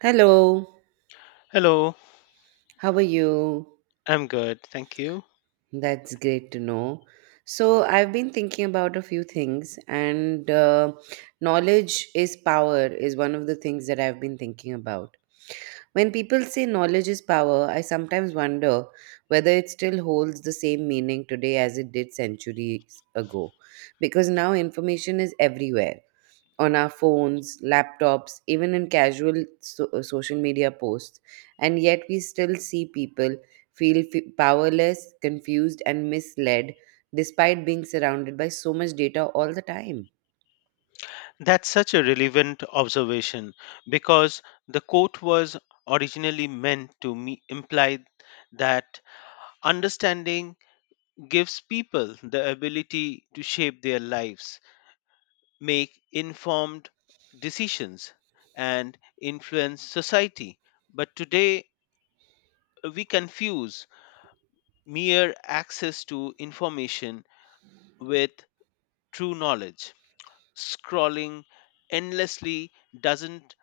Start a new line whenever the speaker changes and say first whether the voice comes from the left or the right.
right: Hello,
left: Hello,
right: how are you?
left: I'm good, thank you.
right: That's great to know. So, I've been thinking about a few things, and knowledge is power is one of the things that I've been thinking about. When people say knowledge is power, I sometimes wonder whether it still holds the same meaning today as it did centuries ago, because now information is everywhere on our phones, laptops, even in casual social media posts. And yet, we still see people feel powerless, confused, and misled despite being surrounded by so much data all the time.
left: That's such a relevant observation because the quote was originally meant to imply that understanding gives people the ability to shape their lives, make informed decisions, and influence society. But today, we confuse mere access to information with true knowledge. Scrolling endlessly doesn't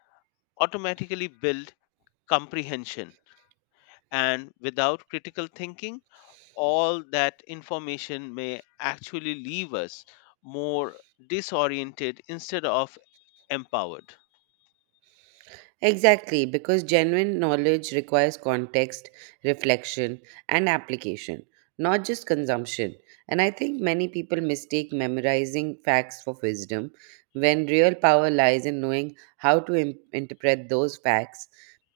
left: automatically build comprehension. And without critical thinking, all that information may actually leave us more disoriented instead of empowered.
right: Exactly, because genuine knowledge requires context, reflection, and application, not just consumption. And I think many people mistake memorizing facts for wisdom when real power lies in knowing how to interpret those facts,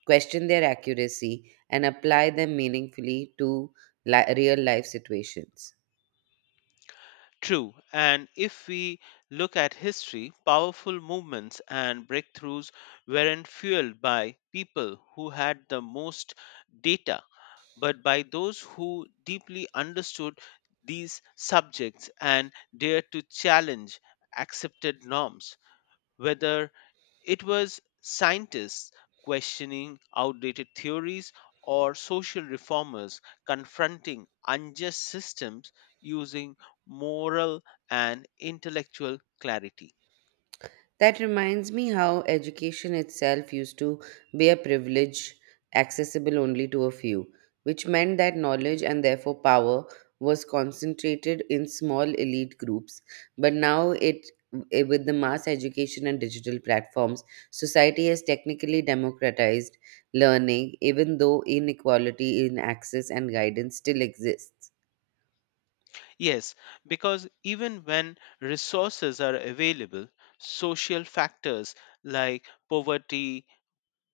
right: question their accuracy, and apply them meaningfully to real life situations.
left: True, and if we look at history, powerful movements and breakthroughs weren't fueled by people who had the most data, but by those who deeply understood these subjects and dared to challenge accepted norms, whether it was scientists questioning outdated theories or social reformers confronting unjust systems using moral and intellectual clarity.
right: That reminds me how education itself used to be a privilege accessible only to a few, which meant that knowledge and therefore power was concentrated in small elite groups. But now with the mass education and digital platforms, society has technically democratized learning, even though inequality in access and guidance still exists.
left: Yes, because even when resources are available, social factors like poverty,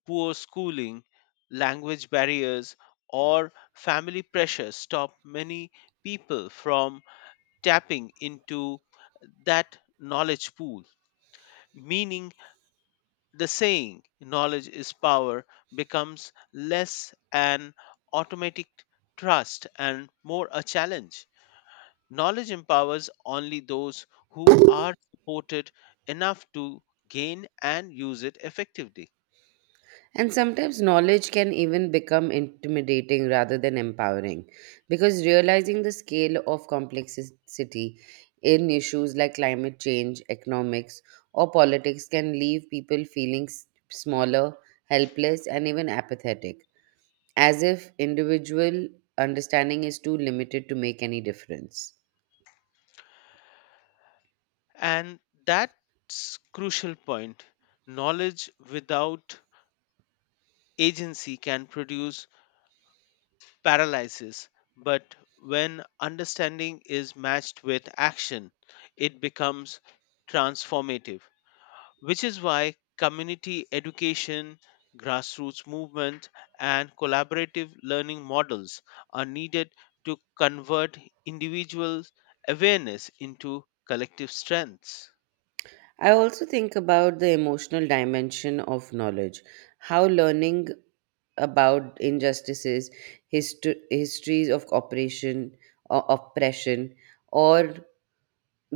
left: poor schooling, language barriers, or family pressure stop many people from tapping into that knowledge pool, meaning the saying knowledge is power becomes less an automatic trust and more a challenge. Knowledge empowers only those who are supported enough to gain and use it effectively.
right: And sometimes knowledge can even become intimidating rather than empowering because realizing the scale of complexity in issues like climate change, economics, or politics can leave people feeling smaller, helpless, and even apathetic, as if individual understanding is too limited to make any difference.
left: And that's crucial point. Knowledge without agency can produce paralysis, but when understanding is matched with action, it becomes transformative, which is why community education, grassroots movement, and collaborative learning models are needed to convert individual awareness into collective strengths.
right: I also think about the emotional dimension of knowledge, how learning about injustices, histories of operation, oppression, or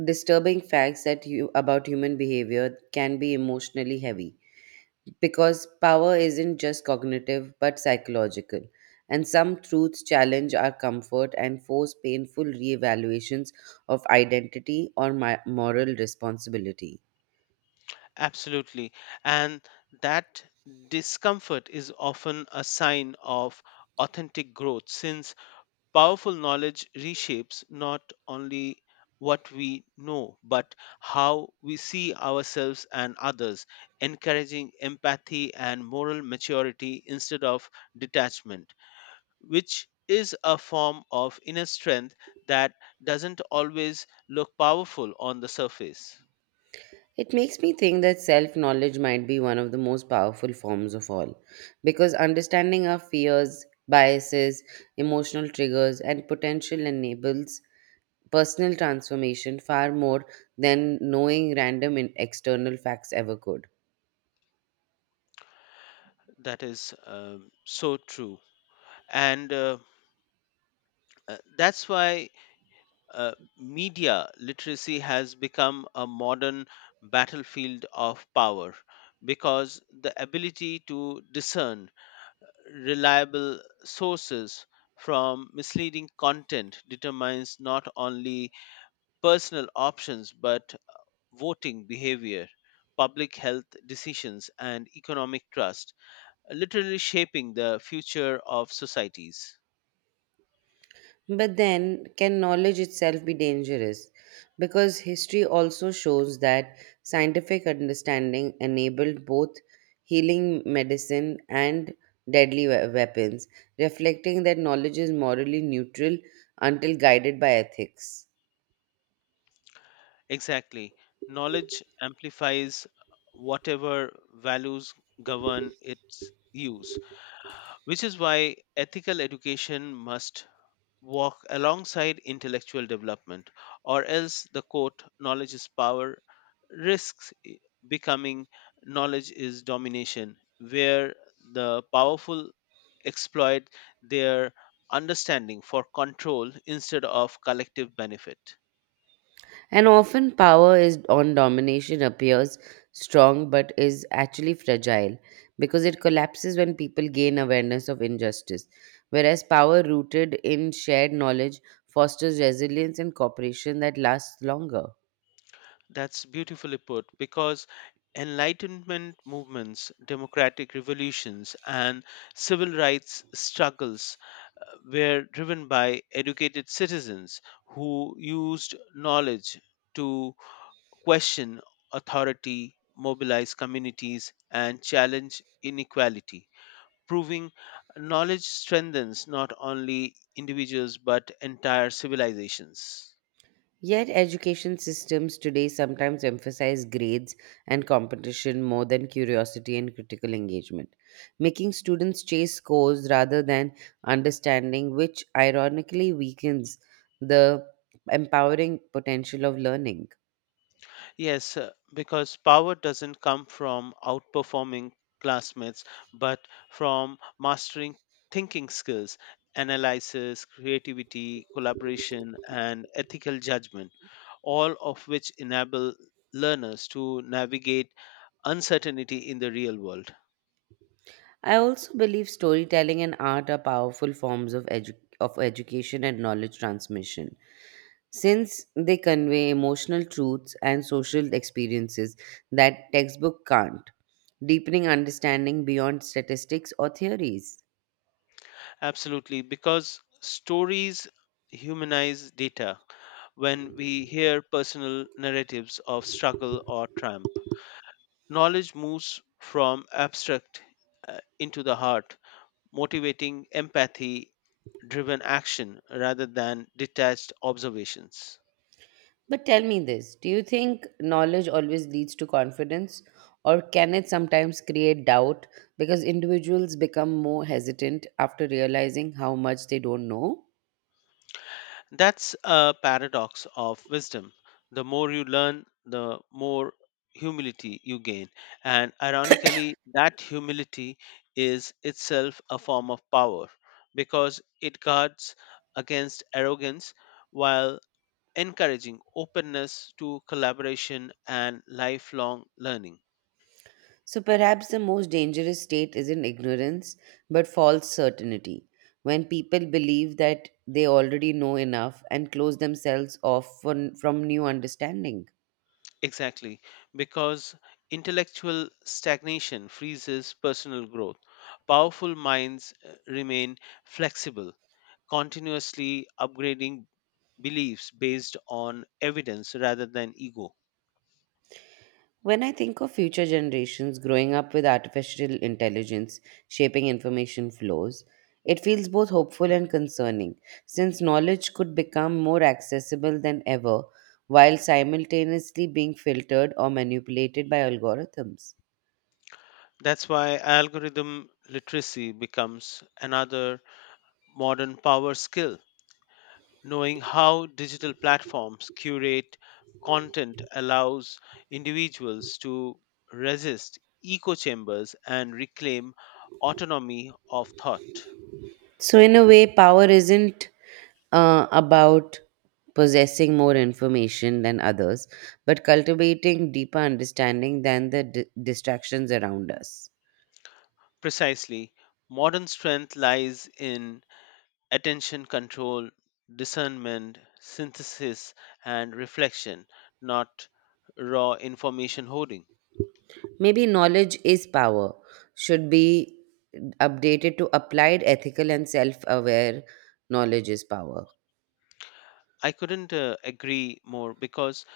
right: disturbing facts that you about human behavior can be emotionally heavy, because power isn't just cognitive but psychological, and some truths challenge our comfort and force painful reevaluations of identity or my moral responsibility.
left: Absolutely. And that discomfort is often a sign of authentic growth since powerful knowledge reshapes not only what we know, but how we see ourselves and others, encouraging empathy and moral maturity instead of detachment, which is a form of inner strength that doesn't always look powerful on the surface.
right: It makes me think that self knowledge might be one of the most powerful forms of all, because understanding our fears, biases, emotional triggers, and potential enables personal transformation far more than knowing random external facts ever could.
left: That is so true. And that's why uh, media literacy has become a modern battlefield of power because the ability to discern reliable sources from misleading content determines not only personal options but voting behavior, public health decisions, and economic trust, literally shaping the future of societies.
right: But then, can knowledge itself be dangerous? Because history also shows that scientific understanding enabled both healing medicine and deadly weapons, reflecting that knowledge is morally neutral until guided by ethics.
left: Exactly. Knowledge amplifies whatever values govern its use, which is why ethical education must walk alongside intellectual development, or else the quote, knowledge is power, risks becoming knowledge is domination, where the powerful exploit their understanding for control instead of collective benefit.
right: And often power is on domination appears strong but is actually fragile because it collapses when people gain awareness of injustice. Whereas power rooted in shared knowledge fosters resilience and cooperation that lasts longer.
left: That's beautifully put because enlightenment movements, democratic revolutions, and civil rights struggles were driven by educated citizens who used knowledge to question authority, mobilize communities, and challenge inequality. Proving knowledge strengthens not only individuals but entire civilizations.
right: Yet, education systems today sometimes emphasize grades and competition more than curiosity and critical engagement, making students chase scores rather than understanding, which ironically weakens the empowering potential of learning.
left: Yes, because power doesn't come from outperforming classmates, but from mastering thinking skills, analysis, creativity, collaboration, and ethical judgment, all of which enable learners to navigate uncertainty in the real world.
right: I also believe storytelling and art are powerful forms of, of education and knowledge transmission, since they convey emotional truths and social experiences that textbook can't, deepening understanding beyond statistics or theories.
left: Absolutely, because stories humanize data when we hear personal narratives of struggle or triumph. Knowledge moves from abstract into the heart, motivating empathy driven action rather than detached observations.
right: But tell me this, do you think knowledge always leads to confidence, or can it sometimes create doubt because individuals become more hesitant after realizing how much they don't know?
left: That's a paradox of wisdom. The more you learn, the more humility you gain. And ironically, that humility is itself a form of power because it guards against arrogance while encouraging openness to collaboration and lifelong learning.
right: So perhaps the most dangerous state isn't ignorance, but false certainty, when people believe that they already know enough and close themselves off from new understanding.
left: Exactly, because intellectual stagnation freezes personal growth. Powerful minds remain flexible, continuously upgrading beliefs based on evidence rather than ego.
right: When I think of future generations growing up with artificial intelligence shaping information flows, it feels both hopeful and concerning, since knowledge could become more accessible than ever while simultaneously being filtered or manipulated by algorithms.
left: That's why algorithm literacy becomes another modern power skill. Knowing how digital platforms curate content allows individuals to resist echo chambers and reclaim autonomy of thought.
right: So, in a way, power isn't about possessing more information than others, but cultivating deeper understanding than the distractions around us.
left: Precisely, modern strength lies in attention control, discernment, synthesis, and reflection, not raw information hoarding.
right: Maybe knowledge is power should be updated to applied ethical and self aware knowledge is power.
left: I couldn't agree more because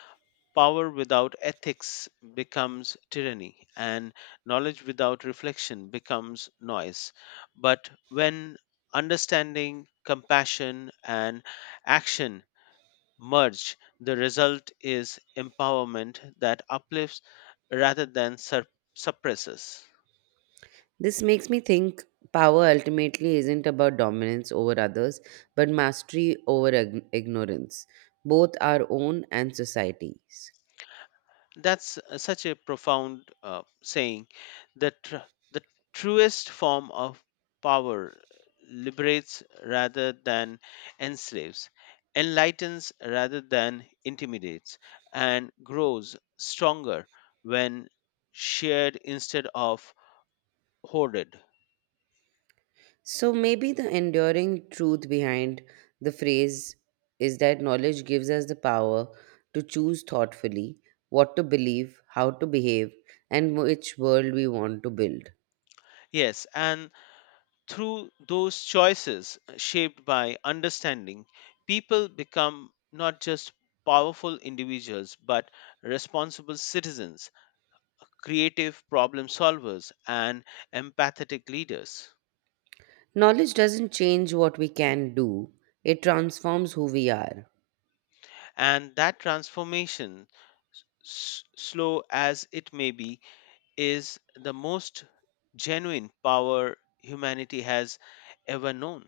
left: power without ethics becomes tyranny, and knowledge without reflection becomes noise. But when understanding, compassion, and action merge, the result is empowerment that uplifts rather than suppresses.
right: This makes me think power ultimately isn't about dominance over others, but mastery over ignorance, both our own and society's.
left: That's such a profound saying that the truest form of power liberates rather than enslaves, enlightens rather than intimidates, and grows stronger when shared instead of hoarded.
right: So maybe the enduring truth behind the phrase is that knowledge gives us the power to choose thoughtfully what to believe, how to behave, and which world we want to build.
left: Yes, and through those choices shaped by understanding, people become not just powerful individuals but responsible citizens, creative problem solvers, and empathetic leaders.
right: Knowledge doesn't change what we can do, it transforms who we are.
left: And that transformation, slow as it may be, is the most genuine power humanity has ever known.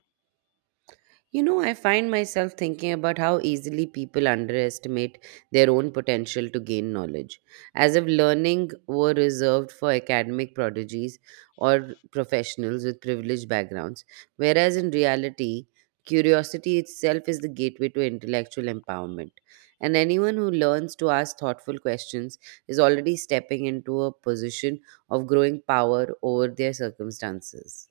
right: You know, I find myself thinking about how easily people underestimate their own potential to gain knowledge, as if learning were reserved for academic prodigies or professionals with privileged backgrounds, whereas in reality, curiosity itself is the gateway to intellectual empowerment. And anyone who learns to ask thoughtful questions is already stepping into a position of growing power over their circumstances.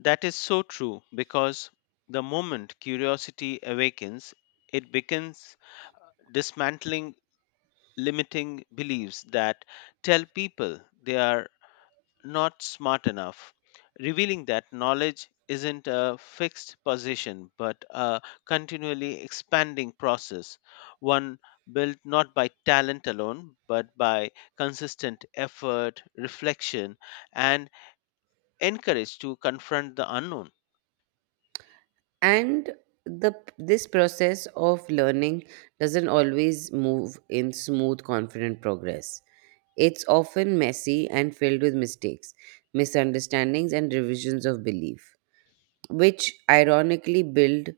left: That is so true because the moment curiosity awakens, it begins dismantling limiting beliefs that tell people they are not smart enough, revealing that knowledge isn't a fixed position but a continually expanding process, one built not by talent alone but by consistent effort, reflection, and encouraged to confront the unknown.
right: And the this process of learning doesn't always move in smooth confident progress. It's often messy and filled with mistakes, misunderstandings, and revisions of belief, which ironically build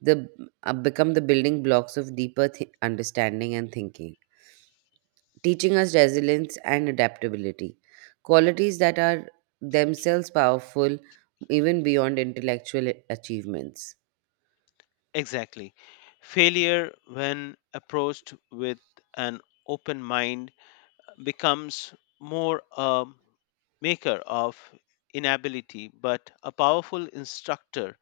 right: the become the building blocks of deeper understanding and thinking, teaching us resilience and adaptability, qualities that are themselves powerful even beyond intellectual achievements.
left: Exactly. Failure, when approached with an open mind, becomes more a maker of inability but a powerful instructor,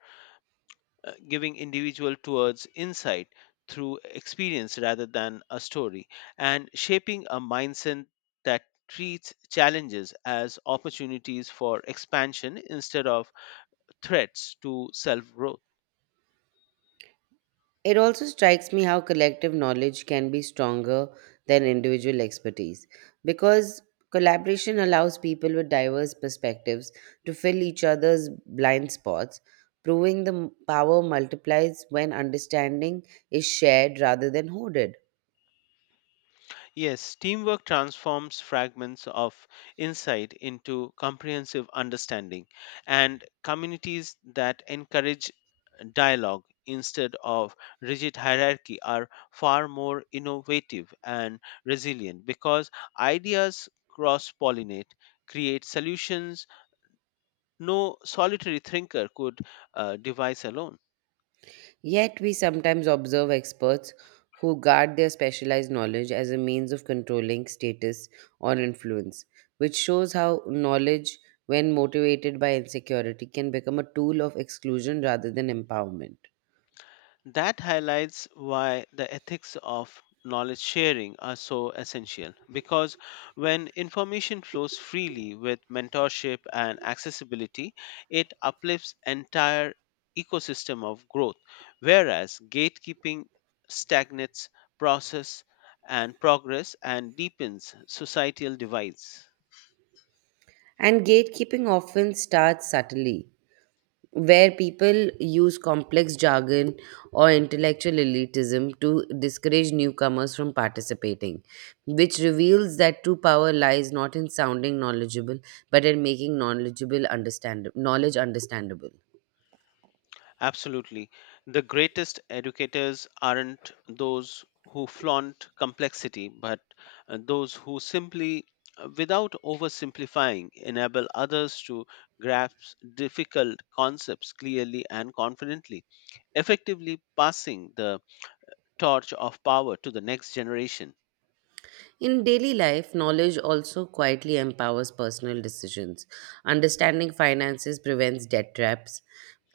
left: giving individual towards insight through experience rather than a story and shaping a mindset that treats challenges as opportunities for expansion instead of threats to self growth.
right: It also strikes me how collective knowledge can be stronger than individual expertise, because collaboration allows people with diverse perspectives to fill each other's blind spots, proving the power multiplies when understanding is shared rather than hoarded.
left: Yes, teamwork transforms fragments of insight into comprehensive understanding, and communities that encourage dialogue instead of rigid hierarchy are far more innovative and resilient because ideas cross pollinate, create solutions no solitary thinker could devise alone.
right: Yet, we sometimes observe experts who guard their specialized knowledge as a means of controlling status or influence, which shows how knowledge, when motivated by insecurity, can become a tool of exclusion rather than empowerment.
left: That highlights why the ethics of knowledge sharing are so essential because when information flows freely with mentorship and accessibility, it uplifts entire ecosystem of growth, whereas gatekeeping stagnates process and progress and deepens societal divides.
right: And gatekeeping often starts subtly, where people use complex jargon or intellectual elitism to discourage newcomers from participating, which reveals that true power lies not in sounding knowledgeable, but in making knowledgeable understand knowledge understandable.
left: Absolutely. The greatest educators aren't those who flaunt complexity, but those who simply, without oversimplifying, enable others to grasp difficult concepts clearly and confidently, effectively passing the torch of power to the next generation,
right: In daily life, knowledge also quietly empowers personal decisions. Understanding finances prevents debt traps.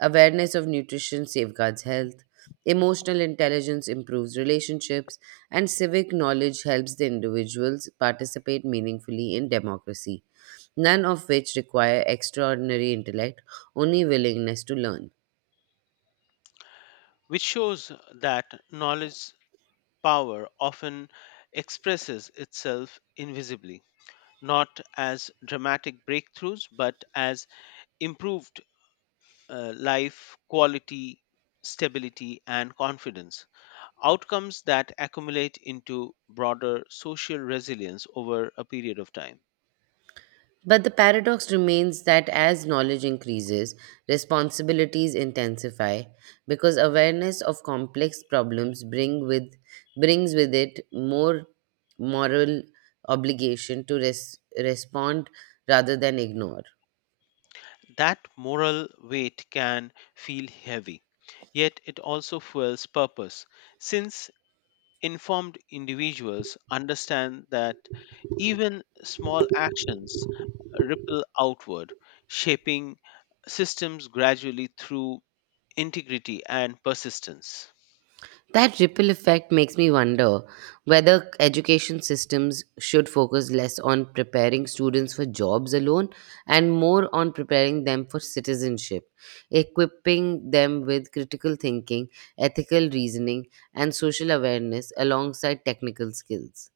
right: Awareness of nutrition safeguards health. Emotional intelligence improves relationships. And civic knowledge helps the individuals participate meaningfully in democracy, none of which require extraordinary intellect, only willingness to learn.
left: which shows that knowledge power often expresses itself invisibly, not as dramatic breakthroughs, but as improved life quality, stability, and confidence, outcomes that accumulate into broader social resilience over a period of time.
right: But the paradox remains that as knowledge increases, responsibilities intensify, because awareness of complex problems brings with it more moral obligation to respond rather than ignore.
left: That moral weight can feel heavy, yet it also fuels purpose, since informed individuals understand that even small actions ripple outward, shaping systems gradually through integrity and persistence.
right: That ripple effect makes me wonder whether education systems should focus less on preparing students for jobs alone and more on preparing them for citizenship, equipping them with critical thinking, ethical reasoning, and social awareness alongside technical skills.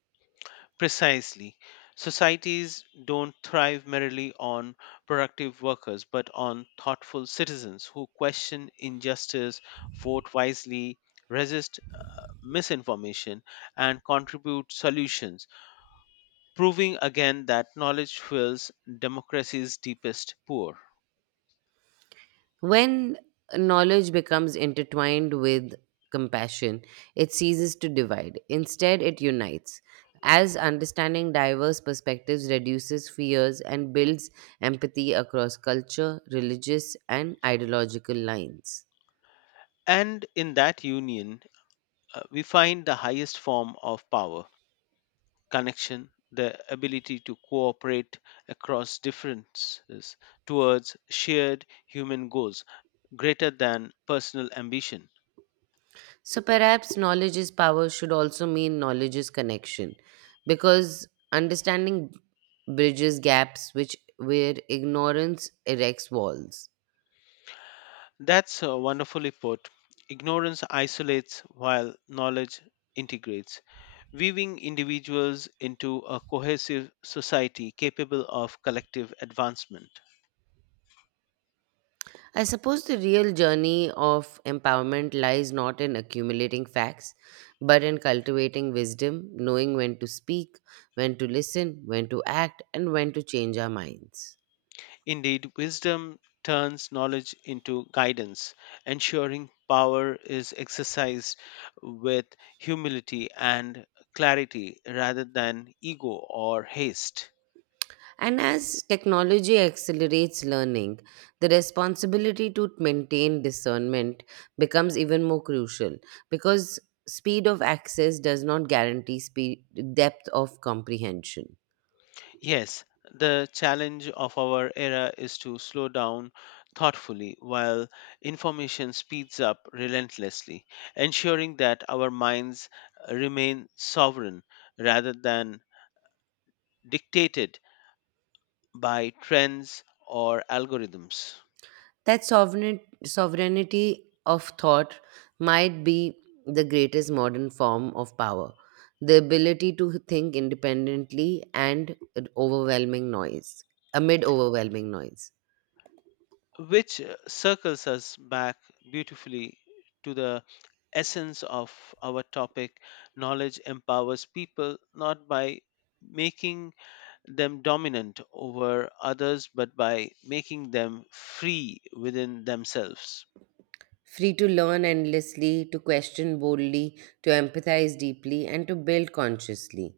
left: Precisely. Societies don't thrive merely on productive workers, but on thoughtful citizens who question injustice, vote wisely, resist misinformation, and contribute solutions, proving again that knowledge fuels democracy's deepest core.
right: When knowledge becomes intertwined with compassion, it ceases to divide. Instead, it unites, as understanding diverse perspectives reduces fears and builds empathy across culture, religious, and ideological lines.
left: And in that union, we find the highest form of power connection, the ability to cooperate across differences towards shared human goals greater than personal ambition.
right: So perhaps knowledge is power should also mean knowledge is connection, because understanding bridges gaps which where ignorance erects walls.
left: That's wonderfully put. Ignorance isolates while knowledge integrates, weaving individuals into a cohesive society capable of collective advancement.
right: I suppose the real journey of empowerment lies not in accumulating facts, but in cultivating wisdom, knowing when to speak, when to listen, when to act, and when to change our minds.
left: Indeed, wisdom turns knowledge into guidance, ensuring power is exercised with humility and clarity rather than ego or haste.
right: And as technology accelerates learning, the responsibility to maintain discernment becomes even more crucial, because speed of access does not guarantee speed, depth of comprehension.
left: Yes, the challenge of our era is to slow down thoughtfully while information speeds up relentlessly, ensuring that our minds remain sovereign rather than dictated by trends or algorithms.
right: That sovereignty of thought might be the greatest modern form of power, the ability to think independently and overwhelming noise, amid overwhelming noise.
left: Which circles us back beautifully to the essence of our topic, knowledge empowers people not by making them dominant over others but by making them free within themselves.
right: Free to learn endlessly, to question boldly, to empathize deeply, and to build consciously.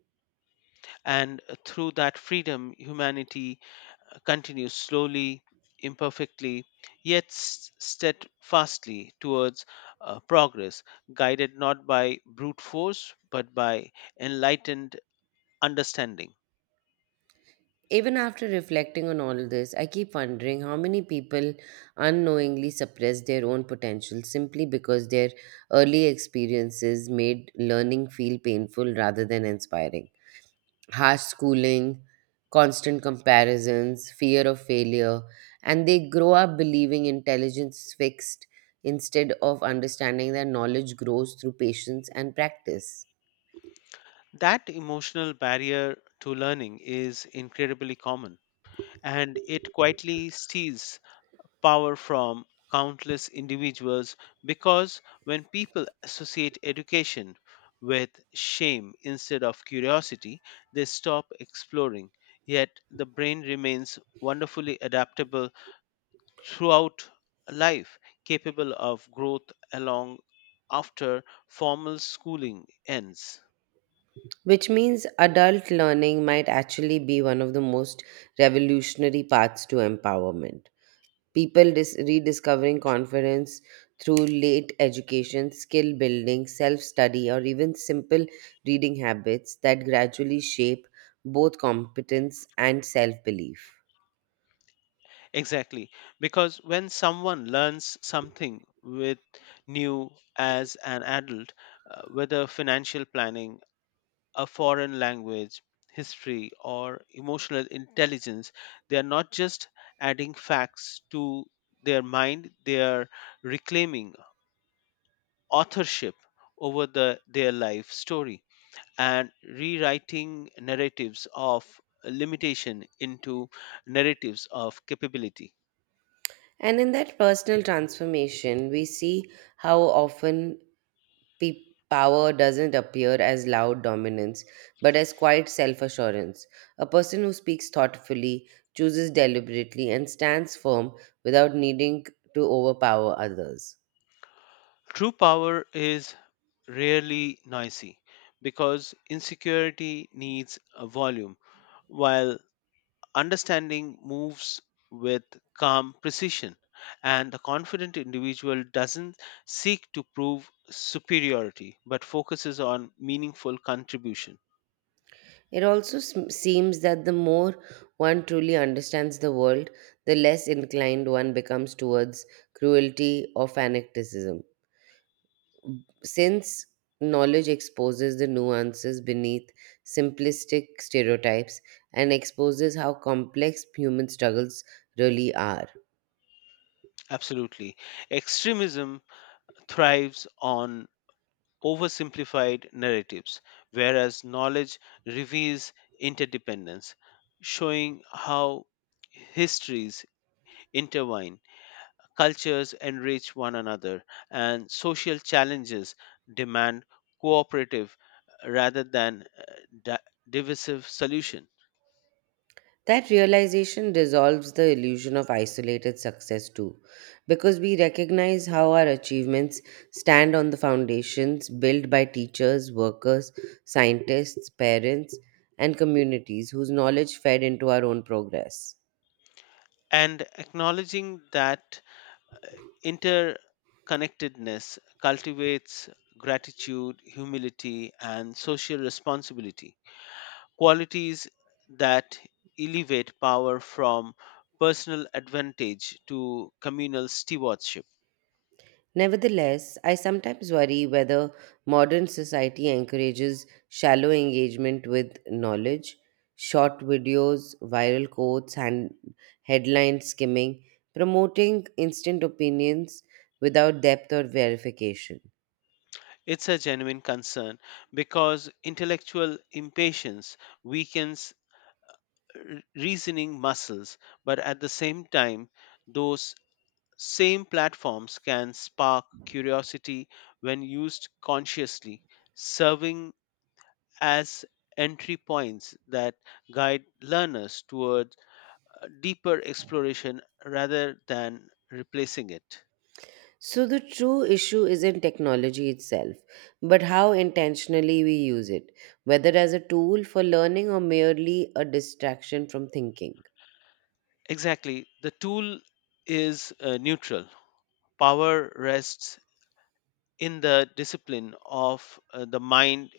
left: And through that freedom humanity continues slowly, imperfectly, yet steadfastly towards progress, guided not by brute force but by enlightened understanding.
right: Even after reflecting on all this, I keep wondering how many people unknowingly suppress their own potential simply because their early experiences made learning feel painful rather than inspiring. Harsh schooling, constant comparisons, fear of failure, and they grow up believing intelligence is fixed instead of understanding that knowledge grows through patience and practice.
left: That emotional barrier to learning is incredibly common, and it quietly steals power from countless individuals because when people associate education with shame instead of curiosity, they stop exploring. Yet the brain remains wonderfully adaptable throughout life, capable of growth along after formal schooling ends.
right: Which means adult learning might actually be one of the most revolutionary paths to empowerment. People rediscovering confidence through late education, skill building, self study, or even simple reading habits that gradually shape both competence and self belief.
left: Exactly, because when someone learns something with new as an adult, whether financial planning, a foreign language, history, or emotional intelligence. They are not just adding facts to their mind, they are reclaiming authorship over the, their life story and rewriting narratives of limitation into narratives of capability.
right: And in that personal transformation, we see how often pe- power doesn't appear as loud dominance, but as quiet self assurance. A person who speaks thoughtfully, chooses deliberately, and stands firm without needing to overpower others.
left: True power is rarely noisy because insecurity needs a volume while understanding moves with calm precision, and the confident individual doesn't seek to prove superiority but focuses on meaningful contribution.
right: It also seems that the more one truly understands the world, the less inclined one becomes towards cruelty or fanaticism, since knowledge exposes the nuances beneath simplistic stereotypes and exposes how complex human struggles really are.
left: Absolutely. Extremism thrives on oversimplified narratives, whereas knowledge reveals interdependence, showing how histories intertwine cultures enrich one another, and social challenges demand cooperative rather than di- divisive solution.
right: That realization dissolves the illusion of isolated success too, because we recognize how our achievements stand on the foundations built by teachers, workers, scientists, parents, and communities whose knowledge fed into our own progress.
left: And acknowledging that interconnectedness cultivates gratitude, humility, and social responsibility. Qualities that elevate power from personal advantage to communal stewardship.
right: Nevertheless, I sometimes worry whether modern society encourages shallow engagement with knowledge, short videos, viral quotes, and headline skimming, promoting instant opinions without depth or verification.
left: It's a genuine concern because intellectual impatience weakens reasoning muscles, but at the same time, those same platforms can spark curiosity when used consciously, serving as entry points that guide learners towards deeper exploration rather than replacing it.
right: So, the true issue isn't technology itself, but how intentionally we use it, whether as a tool for learning or merely a distraction from thinking.
left: Exactly, the tool is neutral. Power rests in the discipline of the mind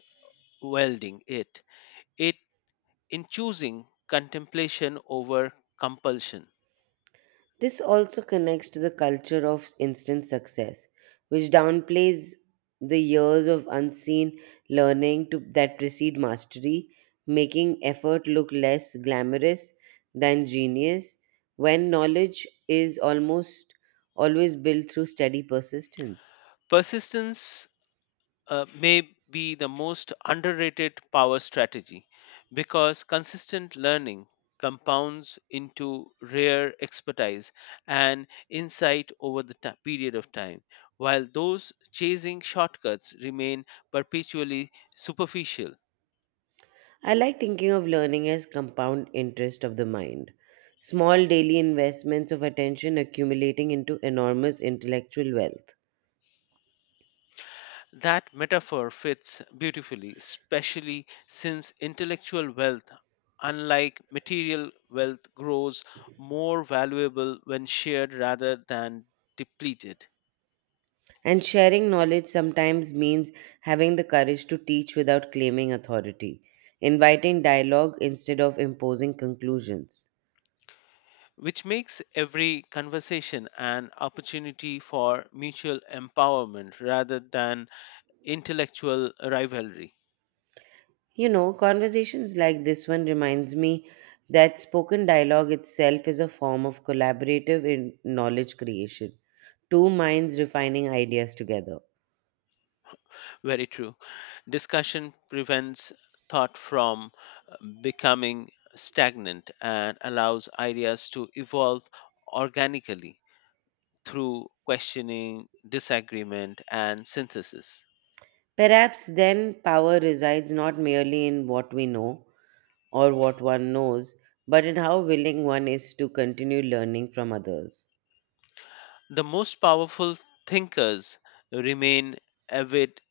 left: welding it. It in choosing contemplation over compulsion.
right: This also connects to the culture of instant success, which downplays the years of unseen that precede mastery, making effort look less glamorous than genius, when knowledge is almost always built through steady persistence.
left: Persistence may be the most underrated power strategy because consistent learning compounds into rare expertise and insight over the period of time, while those chasing shortcuts remain perpetually superficial.
right: I like thinking of learning as compound interest of the mind, small daily investments of attention accumulating into enormous intellectual wealth.
left: That metaphor fits beautifully, especially since intellectual wealth, unlike material wealth, grows more valuable when shared rather than depleted.
right: And sharing knowledge sometimes means having the courage to teach without claiming authority, inviting dialogue instead of imposing conclusions.
left: Which makes every conversation an opportunity for mutual empowerment rather than intellectual rivalry.
right: You know, conversations like this one reminds me that spoken dialogue itself is a form of collaborative in knowledge creation, two minds refining ideas together.
left: Very true. Discussion prevents thought from uh, becoming stagnant and allows ideas to evolve organically through questioning, disagreement, and synthesis.
right: Perhaps then power resides not merely in what we know or what one knows, but in how willing one is to continue learning from others,
left: The most powerful thinkers remain avid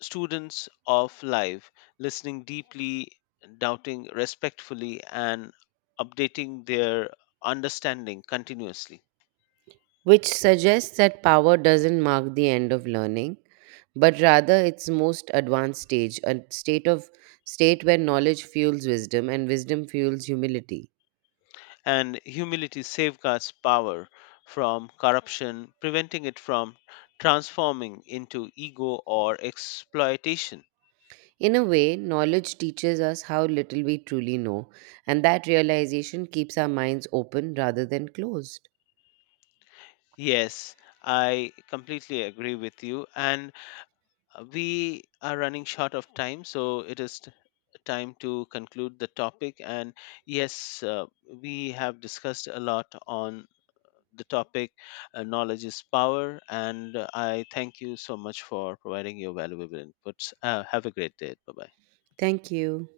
left: students of life, listening deeply, doubting respectfully, and updating their understanding continuously.
right: which suggests that power doesn't mark the end of learning, but rather its most advanced stage, a state where knowledge fuels wisdom and wisdom fuels humility.
left: And humility safeguards power from corruption, preventing it from transforming into ego or exploitation.
right: In a way, knowledge teaches us how little we truly know, and that realization keeps our minds open rather than closed.
left: Yes, I completely agree with you. And we are running short of time, so it is time to conclude the topic. And yes, we have discussed a lot on the topic knowledge is power. And I thank you so much for providing your valuable inputs. Have a great day. Bye bye.
right: Thank you.